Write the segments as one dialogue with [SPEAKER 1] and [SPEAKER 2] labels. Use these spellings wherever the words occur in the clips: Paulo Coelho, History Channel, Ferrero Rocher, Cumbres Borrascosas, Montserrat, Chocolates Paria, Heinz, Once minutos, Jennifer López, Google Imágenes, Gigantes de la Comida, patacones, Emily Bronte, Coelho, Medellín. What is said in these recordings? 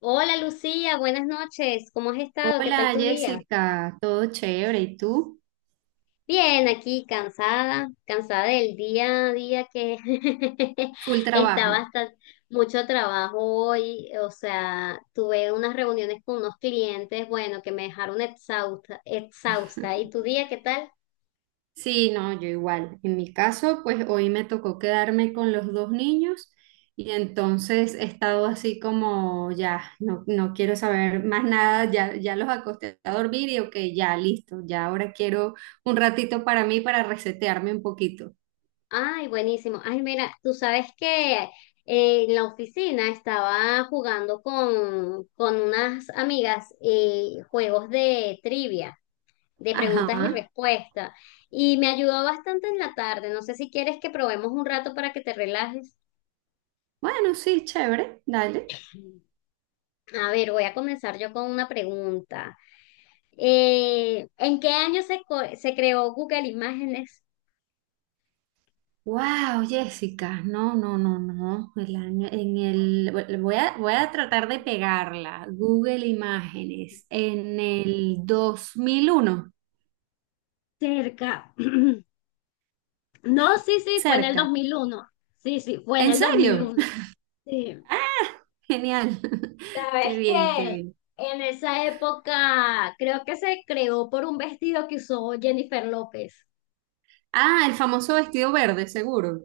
[SPEAKER 1] Hola Lucía, buenas noches. ¿Cómo has estado? ¿Qué tal
[SPEAKER 2] Hola
[SPEAKER 1] tu día?
[SPEAKER 2] Jessica, todo chévere, ¿y tú?
[SPEAKER 1] Bien, aquí cansada, cansada del día a día que
[SPEAKER 2] Full
[SPEAKER 1] está
[SPEAKER 2] trabajo.
[SPEAKER 1] bastante mucho trabajo hoy. O sea, tuve unas reuniones con unos clientes, bueno, que me dejaron exhausta, exhausta. ¿Y tu día qué tal?
[SPEAKER 2] Sí, no, yo igual. En mi caso, pues hoy me tocó quedarme con los dos niños y entonces he estado así como ya, no, no quiero saber más nada, ya, ya los acosté a dormir y ok, ya listo, ya ahora quiero un ratito para mí para resetearme un poquito.
[SPEAKER 1] Ay, buenísimo. Ay, mira, tú sabes que en la oficina estaba jugando con unas amigas, juegos de trivia, de preguntas y
[SPEAKER 2] Ajá.
[SPEAKER 1] respuestas. Y me ayudó bastante en la tarde. No sé si quieres que probemos un rato para que te relajes.
[SPEAKER 2] Bueno, sí, chévere, dale.
[SPEAKER 1] A ver, voy a comenzar yo con una pregunta. ¿En qué año se creó Google Imágenes?
[SPEAKER 2] Wow, Jessica, no, no, no, no. El año, en el, voy a, voy a tratar de pegarla. Google Imágenes, en el 2001,
[SPEAKER 1] Cerca. No, sí, sí, fue en el dos
[SPEAKER 2] cerca.
[SPEAKER 1] mil uno Sí, sí, fue en
[SPEAKER 2] ¿En
[SPEAKER 1] el dos mil
[SPEAKER 2] serio?
[SPEAKER 1] uno. Sí.
[SPEAKER 2] Genial. Qué
[SPEAKER 1] Sabes
[SPEAKER 2] bien, qué
[SPEAKER 1] que
[SPEAKER 2] bien.
[SPEAKER 1] en esa época creo que se creó por un vestido que usó Jennifer López.
[SPEAKER 2] Ah, el famoso vestido verde, seguro.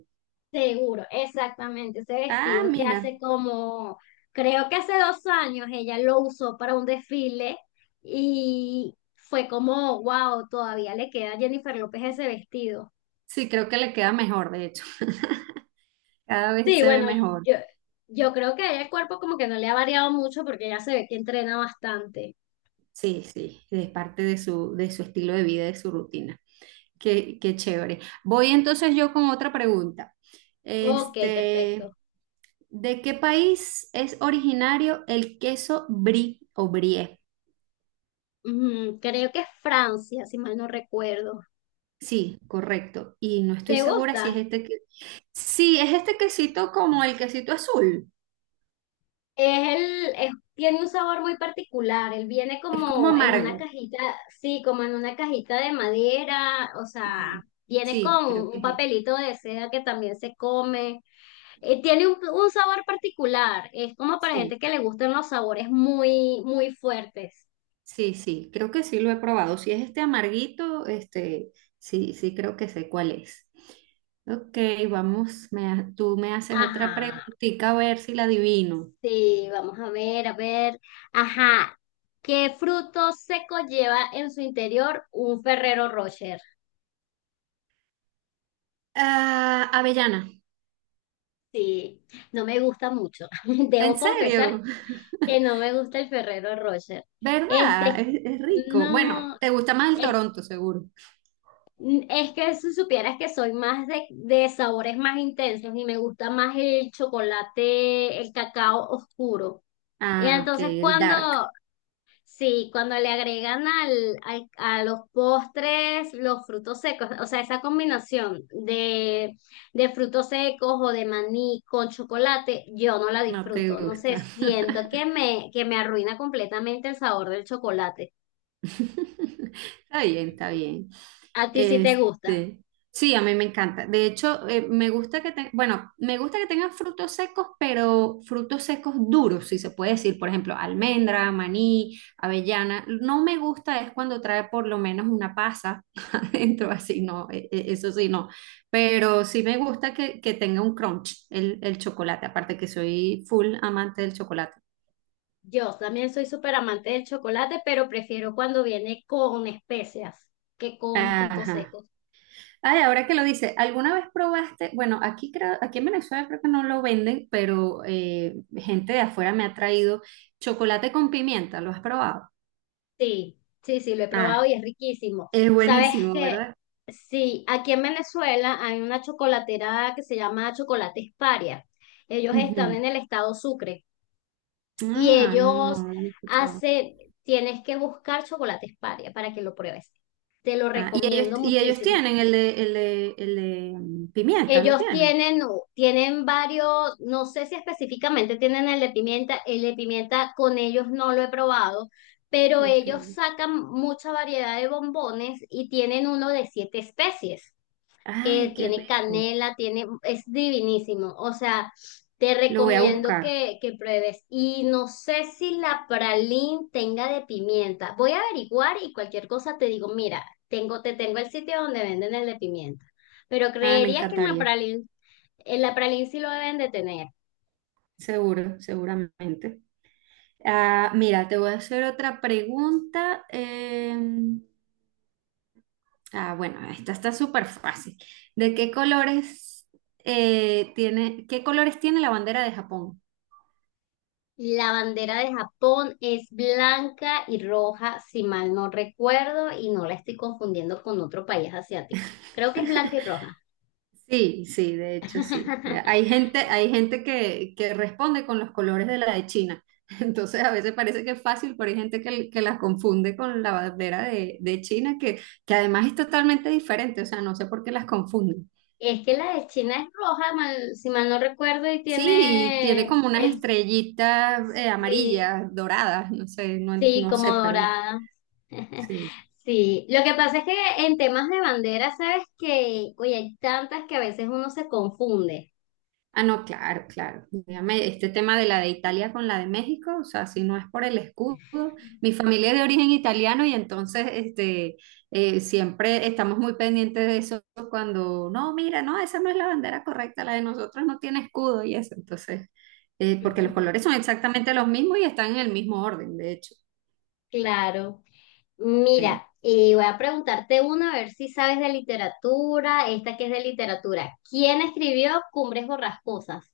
[SPEAKER 1] Seguro, exactamente, ese
[SPEAKER 2] Ah,
[SPEAKER 1] vestido que
[SPEAKER 2] mira.
[SPEAKER 1] hace como, creo que hace 2 años ella lo usó para un desfile y fue como, wow, todavía le queda a Jennifer López ese vestido.
[SPEAKER 2] Sí, creo que le queda mejor, de hecho. Cada vez
[SPEAKER 1] Sí,
[SPEAKER 2] se ve
[SPEAKER 1] bueno,
[SPEAKER 2] mejor.
[SPEAKER 1] yo, yo creo que a ella el cuerpo como que no le ha variado mucho porque ya se ve que entrena bastante.
[SPEAKER 2] Sí, sí, es parte de su estilo de vida, de su rutina. Qué, qué chévere. Voy entonces yo con otra pregunta.
[SPEAKER 1] Ok, perfecto.
[SPEAKER 2] Este, ¿de qué país es originario el queso brie o brie?
[SPEAKER 1] Creo que es Francia, si mal no recuerdo.
[SPEAKER 2] Sí, correcto. Y no estoy
[SPEAKER 1] ¿Te
[SPEAKER 2] segura si es
[SPEAKER 1] gusta?
[SPEAKER 2] este que... Sí, es este quesito como el quesito azul.
[SPEAKER 1] Tiene un sabor muy particular. Él viene
[SPEAKER 2] Es como
[SPEAKER 1] como en una
[SPEAKER 2] amargo.
[SPEAKER 1] cajita, sí, como en una cajita de madera, o sea,
[SPEAKER 2] Ujú.
[SPEAKER 1] viene
[SPEAKER 2] Sí,
[SPEAKER 1] con
[SPEAKER 2] creo que
[SPEAKER 1] un
[SPEAKER 2] es este.
[SPEAKER 1] papelito de seda que también se come. Tiene un sabor particular. Es como para
[SPEAKER 2] Sí.
[SPEAKER 1] gente que le gustan los sabores muy, muy fuertes.
[SPEAKER 2] Sí, sí, creo que sí lo he probado. Si es este amarguito, este, sí, sí creo que sé cuál es. Ok, vamos, tú me haces otra
[SPEAKER 1] Ajá.
[SPEAKER 2] preguntita a ver si la adivino.
[SPEAKER 1] Sí, vamos a ver, a ver. Ajá. ¿Qué fruto seco lleva en su interior un Ferrero Rocher?
[SPEAKER 2] Ah, avellana,
[SPEAKER 1] Sí, no me gusta mucho.
[SPEAKER 2] ¿en
[SPEAKER 1] Debo confesar
[SPEAKER 2] serio?
[SPEAKER 1] que no me gusta el Ferrero Rocher.
[SPEAKER 2] ¿Verdad?
[SPEAKER 1] Este,
[SPEAKER 2] Es rico. Bueno,
[SPEAKER 1] no,
[SPEAKER 2] te gusta más el
[SPEAKER 1] es,
[SPEAKER 2] Toronto, seguro.
[SPEAKER 1] es que si supieras que soy más de, sabores más intensos y me gusta más el chocolate, el cacao oscuro. Y
[SPEAKER 2] Ah, ok,
[SPEAKER 1] entonces
[SPEAKER 2] el
[SPEAKER 1] cuando
[SPEAKER 2] dark,
[SPEAKER 1] Sí, cuando le agregan a los postres los frutos secos, o sea, esa combinación de frutos secos o de maní con chocolate, yo no la
[SPEAKER 2] no te
[SPEAKER 1] disfruto. No sé,
[SPEAKER 2] gusta.
[SPEAKER 1] siento que me, que me arruina completamente el sabor del chocolate.
[SPEAKER 2] Está bien, está bien.
[SPEAKER 1] A ti sí te gusta.
[SPEAKER 2] Este, sí, a mí me encanta. De hecho, me gusta me gusta que tengan frutos secos, pero frutos secos duros, si se puede decir. Por ejemplo, almendra, maní, avellana. No me gusta es cuando trae por lo menos una pasa adentro, así no, eso sí no. Pero sí me gusta que tenga un crunch el chocolate, aparte que soy full amante del chocolate.
[SPEAKER 1] Yo también soy súper amante del chocolate, pero prefiero cuando viene con especias que con frutos
[SPEAKER 2] Ajá.
[SPEAKER 1] secos.
[SPEAKER 2] Ay, ahora que lo dice, ¿alguna vez probaste? Bueno, aquí creo, aquí en Venezuela creo que no lo venden, pero gente de afuera me ha traído chocolate con pimienta, ¿lo has probado?
[SPEAKER 1] Sí, sí, sí, lo he probado
[SPEAKER 2] Ah,
[SPEAKER 1] y es riquísimo.
[SPEAKER 2] es
[SPEAKER 1] Sabes
[SPEAKER 2] buenísimo,
[SPEAKER 1] que
[SPEAKER 2] ¿verdad?
[SPEAKER 1] sí, aquí en Venezuela hay una chocolatera que se llama Chocolates Paria. Ellos están
[SPEAKER 2] Ujú.
[SPEAKER 1] en el estado Sucre y
[SPEAKER 2] Ah, no, no,
[SPEAKER 1] ellos
[SPEAKER 2] no lo he escuchado.
[SPEAKER 1] hacen, tienes que buscar Chocolates Paria para que lo pruebes. Te lo
[SPEAKER 2] Ah,
[SPEAKER 1] recomiendo
[SPEAKER 2] y ellos
[SPEAKER 1] muchísimo.
[SPEAKER 2] tienen el de, el de, el de pimienta, ¿lo
[SPEAKER 1] Ellos
[SPEAKER 2] tienen?
[SPEAKER 1] tienen varios, no sé si específicamente tienen el de pimienta con ellos no lo he probado, pero
[SPEAKER 2] Ok.
[SPEAKER 1] ellos sacan mucha variedad de bombones y tienen uno de siete especies
[SPEAKER 2] Ay,
[SPEAKER 1] que
[SPEAKER 2] qué
[SPEAKER 1] tiene
[SPEAKER 2] rico.
[SPEAKER 1] canela, tiene, es divinísimo. O sea, te
[SPEAKER 2] Lo voy a
[SPEAKER 1] recomiendo
[SPEAKER 2] buscar.
[SPEAKER 1] que pruebes. Y no sé si la pralín tenga de pimienta. Voy a averiguar y cualquier cosa te digo, mira, te tengo el sitio donde venden el de pimienta. Pero
[SPEAKER 2] Ah, me
[SPEAKER 1] creería que en la
[SPEAKER 2] encantaría.
[SPEAKER 1] pralín, en la pralín sí lo deben de tener.
[SPEAKER 2] Seguro, seguramente. Ah, mira, te voy a hacer otra pregunta. Ah, bueno, esta está súper fácil. ¿De qué colores qué colores tiene la bandera de Japón?
[SPEAKER 1] La bandera de Japón es blanca y roja, si mal no recuerdo, y no la estoy confundiendo con otro país asiático. Creo que es blanca y roja.
[SPEAKER 2] Sí, sí, de hecho sí. Hay gente que responde con los colores de la de China. Entonces a veces parece que es fácil, pero hay gente que las confunde con la bandera de China, que además es totalmente diferente. O sea, no sé por qué las confunden.
[SPEAKER 1] Es que la de China es roja, si mal no recuerdo. Y
[SPEAKER 2] Sí, y tiene
[SPEAKER 1] tiene
[SPEAKER 2] como unas
[SPEAKER 1] el
[SPEAKER 2] estrellitas
[SPEAKER 1] Sí,
[SPEAKER 2] amarillas, doradas, no sé, no,
[SPEAKER 1] sí,
[SPEAKER 2] no
[SPEAKER 1] como
[SPEAKER 2] sé, pero
[SPEAKER 1] dorada.
[SPEAKER 2] sí.
[SPEAKER 1] Sí, lo que pasa es que en temas de bandera, sabes que, oye, hay tantas que a veces uno se confunde.
[SPEAKER 2] Ah, no, claro, claro. Dígame, este tema de la de Italia con la de México, o sea, si no es por el escudo, mi familia es de origen italiano y entonces este, siempre estamos muy pendientes de eso cuando, no, mira, no, esa no es la bandera correcta, la de nosotros no tiene escudo y eso, entonces, porque los colores son exactamente los mismos y están en el mismo orden, de hecho.
[SPEAKER 1] Claro.
[SPEAKER 2] Sí.
[SPEAKER 1] Mira, y voy a preguntarte una, a ver si sabes de literatura, esta que es de literatura. ¿Quién escribió Cumbres Borrascosas?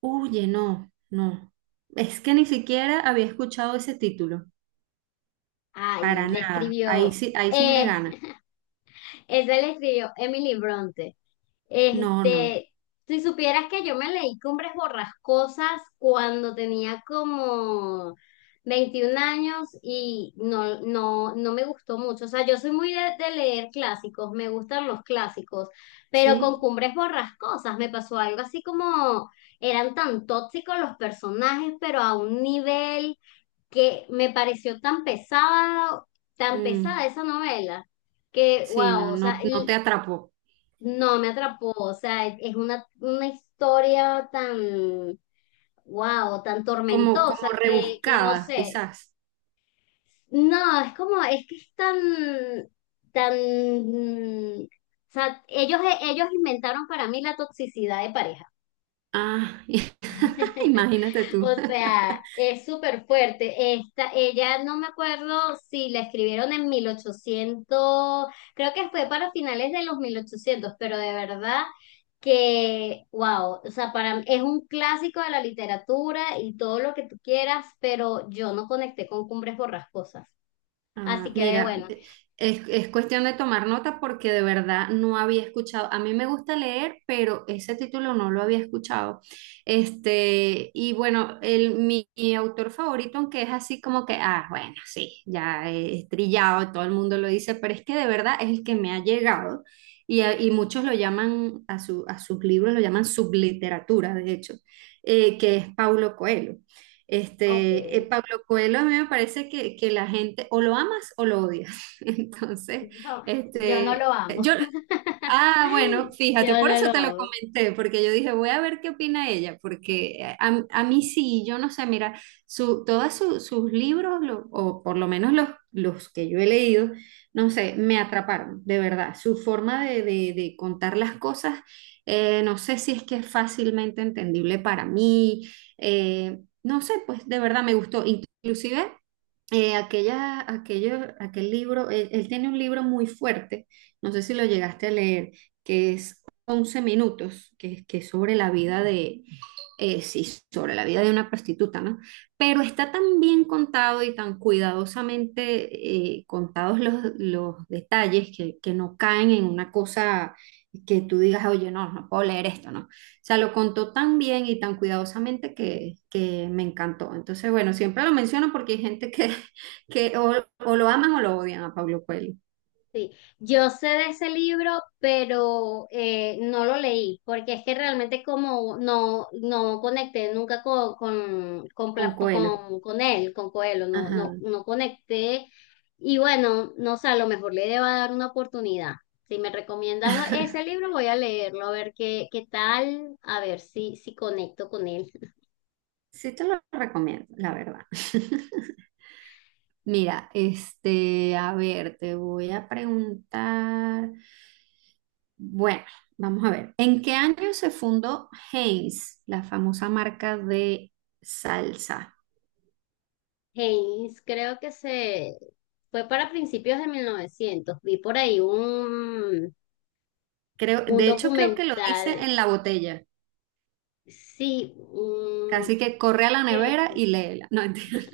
[SPEAKER 2] Oye, no, no. Es que ni siquiera había escuchado ese título.
[SPEAKER 1] Ay,
[SPEAKER 2] Para nada. Ahí sí me
[SPEAKER 1] eh,
[SPEAKER 2] gana.
[SPEAKER 1] esa le escribió Emily Bronte.
[SPEAKER 2] No, no.
[SPEAKER 1] Este, si supieras que yo me leí Cumbres Borrascosas cuando tenía como 21 años y no, no, no me gustó mucho. O sea, yo soy muy de leer clásicos, me gustan los clásicos, pero con
[SPEAKER 2] ¿Sí?
[SPEAKER 1] Cumbres Borrascosas me pasó algo así como eran tan tóxicos los personajes, pero a un nivel que me pareció tan pesado, tan
[SPEAKER 2] Mm,
[SPEAKER 1] pesada esa novela que,
[SPEAKER 2] sí,
[SPEAKER 1] wow,
[SPEAKER 2] no,
[SPEAKER 1] o sea,
[SPEAKER 2] no, no te atrapó.
[SPEAKER 1] no, me atrapó, o sea, es una historia tan, wow, tan
[SPEAKER 2] Como,
[SPEAKER 1] tormentosa
[SPEAKER 2] como
[SPEAKER 1] que no
[SPEAKER 2] rebuscada,
[SPEAKER 1] sé,
[SPEAKER 2] quizás.
[SPEAKER 1] no, es como, es que es tan, tan, o sea, ellos inventaron para mí la toxicidad de pareja.
[SPEAKER 2] Ah, imagínate tú.
[SPEAKER 1] O sea, es súper fuerte. Esta, ella no me acuerdo si la escribieron en 1800. Creo que fue para finales de los 1800, pero de verdad que, wow, o sea, para, es un clásico de la literatura y todo lo que tú quieras, pero yo no conecté con Cumbres Borrascosas.
[SPEAKER 2] Ah,
[SPEAKER 1] Así que, ve,
[SPEAKER 2] mira,
[SPEAKER 1] bueno,
[SPEAKER 2] es cuestión de tomar nota porque de verdad no había escuchado. A mí me gusta leer, pero ese título no lo había escuchado. Este, y bueno, mi, mi autor favorito, aunque es así como que, ah, bueno, sí, ya es trillado, todo el mundo lo dice, pero es que de verdad es el que me ha llegado y, y muchos lo llaman, a sus libros lo llaman subliteratura, de hecho, que es Paulo Coelho.
[SPEAKER 1] ok,
[SPEAKER 2] Este, Pablo Coelho a mí me parece que la gente o lo amas o lo odias. Entonces,
[SPEAKER 1] yo, yo no
[SPEAKER 2] este,
[SPEAKER 1] lo amo,
[SPEAKER 2] yo, ah, bueno, fíjate,
[SPEAKER 1] yo
[SPEAKER 2] por
[SPEAKER 1] no lo
[SPEAKER 2] eso te lo
[SPEAKER 1] amo.
[SPEAKER 2] comenté, porque yo dije, voy a ver qué opina ella, porque a mí sí, yo no sé, mira, su, sus libros, o por lo menos los que yo he leído, no sé, me atraparon, de verdad. Su forma de, de contar las cosas, no sé si es que es fácilmente entendible para mí, no sé, pues de verdad me gustó. Inclusive aquel libro, él tiene un libro muy fuerte, no sé si lo llegaste a leer, que es 11 minutos, que es sobre la vida de, sí, sobre la vida de una prostituta, ¿no? Pero está tan bien contado y tan cuidadosamente contados los detalles que no caen en una cosa que tú digas, oye, no, no puedo leer esto, ¿no? O sea, lo contó tan bien y tan cuidadosamente que me encantó. Entonces, bueno, siempre lo menciono porque hay gente que, que o lo aman o lo odian a Pablo Coelho,
[SPEAKER 1] Sí, yo sé de ese libro, pero no lo leí, porque es que realmente como no, no conecté nunca con, con, con,
[SPEAKER 2] con
[SPEAKER 1] Pla-
[SPEAKER 2] Coelho.
[SPEAKER 1] con, con él, con Coelho, no, no,
[SPEAKER 2] Ajá.
[SPEAKER 1] no conecté. Y bueno, no sé, a lo mejor le deba dar una oportunidad. Si me recomiendas ese libro, voy a leerlo, a ver qué tal, a ver si conecto con él.
[SPEAKER 2] Sí te lo recomiendo, la verdad. Mira, este, a ver, te voy a preguntar. Bueno, vamos a ver. ¿En qué año se fundó Heinz, la famosa marca de salsa?
[SPEAKER 1] Haynes, creo que se fue para principios de 1900. Vi por ahí
[SPEAKER 2] Creo,
[SPEAKER 1] un
[SPEAKER 2] de hecho, creo que lo dice
[SPEAKER 1] documental,
[SPEAKER 2] en la botella.
[SPEAKER 1] sí.
[SPEAKER 2] Casi que corre a la nevera
[SPEAKER 1] Eh,
[SPEAKER 2] y léela. No entiendo.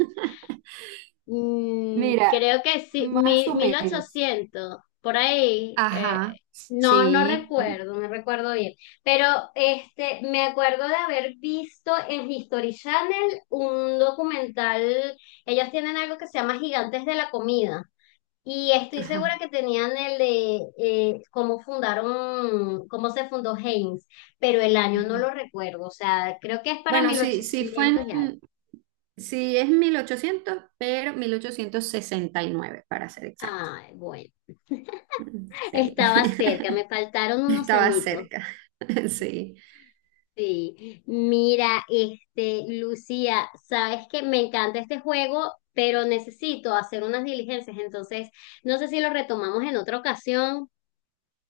[SPEAKER 2] Mira,
[SPEAKER 1] Creo que sí,
[SPEAKER 2] más o
[SPEAKER 1] mil,
[SPEAKER 2] menos.
[SPEAKER 1] ochocientos por ahí,
[SPEAKER 2] Ajá,
[SPEAKER 1] no, no
[SPEAKER 2] sí, mm,
[SPEAKER 1] recuerdo, no recuerdo bien, pero este, me acuerdo de haber visto en History Channel un documental, ellos tienen algo que se llama Gigantes de la Comida. Y estoy segura
[SPEAKER 2] ajá.
[SPEAKER 1] que tenían el de cómo se fundó Heinz, pero el año no
[SPEAKER 2] Ujú.
[SPEAKER 1] lo recuerdo, o sea, creo que es para
[SPEAKER 2] Bueno, sí,
[SPEAKER 1] 1800 y algo.
[SPEAKER 2] sí es 1800, pero 1869 para ser exacto.
[SPEAKER 1] Ay, bueno,
[SPEAKER 2] Sí,
[SPEAKER 1] estaba cerca, me faltaron unos
[SPEAKER 2] estaba
[SPEAKER 1] añitos.
[SPEAKER 2] cerca. Sí.
[SPEAKER 1] Sí, mira, este, Lucía, sabes que me encanta este juego, pero necesito hacer unas diligencias, entonces no sé si lo retomamos en otra ocasión.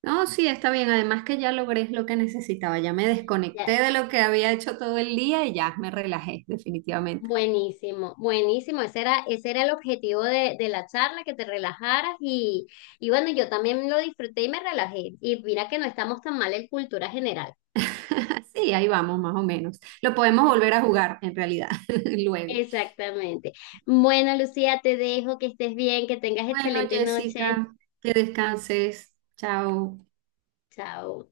[SPEAKER 2] No, sí, está bien. Además que ya logré lo que necesitaba. Ya me desconecté de lo que había hecho todo el día y ya me relajé, definitivamente.
[SPEAKER 1] Buenísimo, buenísimo. Ese era el objetivo de la charla, que te relajaras y bueno, yo también lo disfruté y me relajé. Y mira que no estamos tan mal en cultura general.
[SPEAKER 2] Sí, ahí vamos, más o menos. Lo podemos volver a jugar, en realidad, luego.
[SPEAKER 1] Exactamente. Bueno, Lucía, te dejo, que estés bien, que tengas
[SPEAKER 2] Bueno,
[SPEAKER 1] excelente noche.
[SPEAKER 2] Jessica, que descanses. Chao.
[SPEAKER 1] Chao.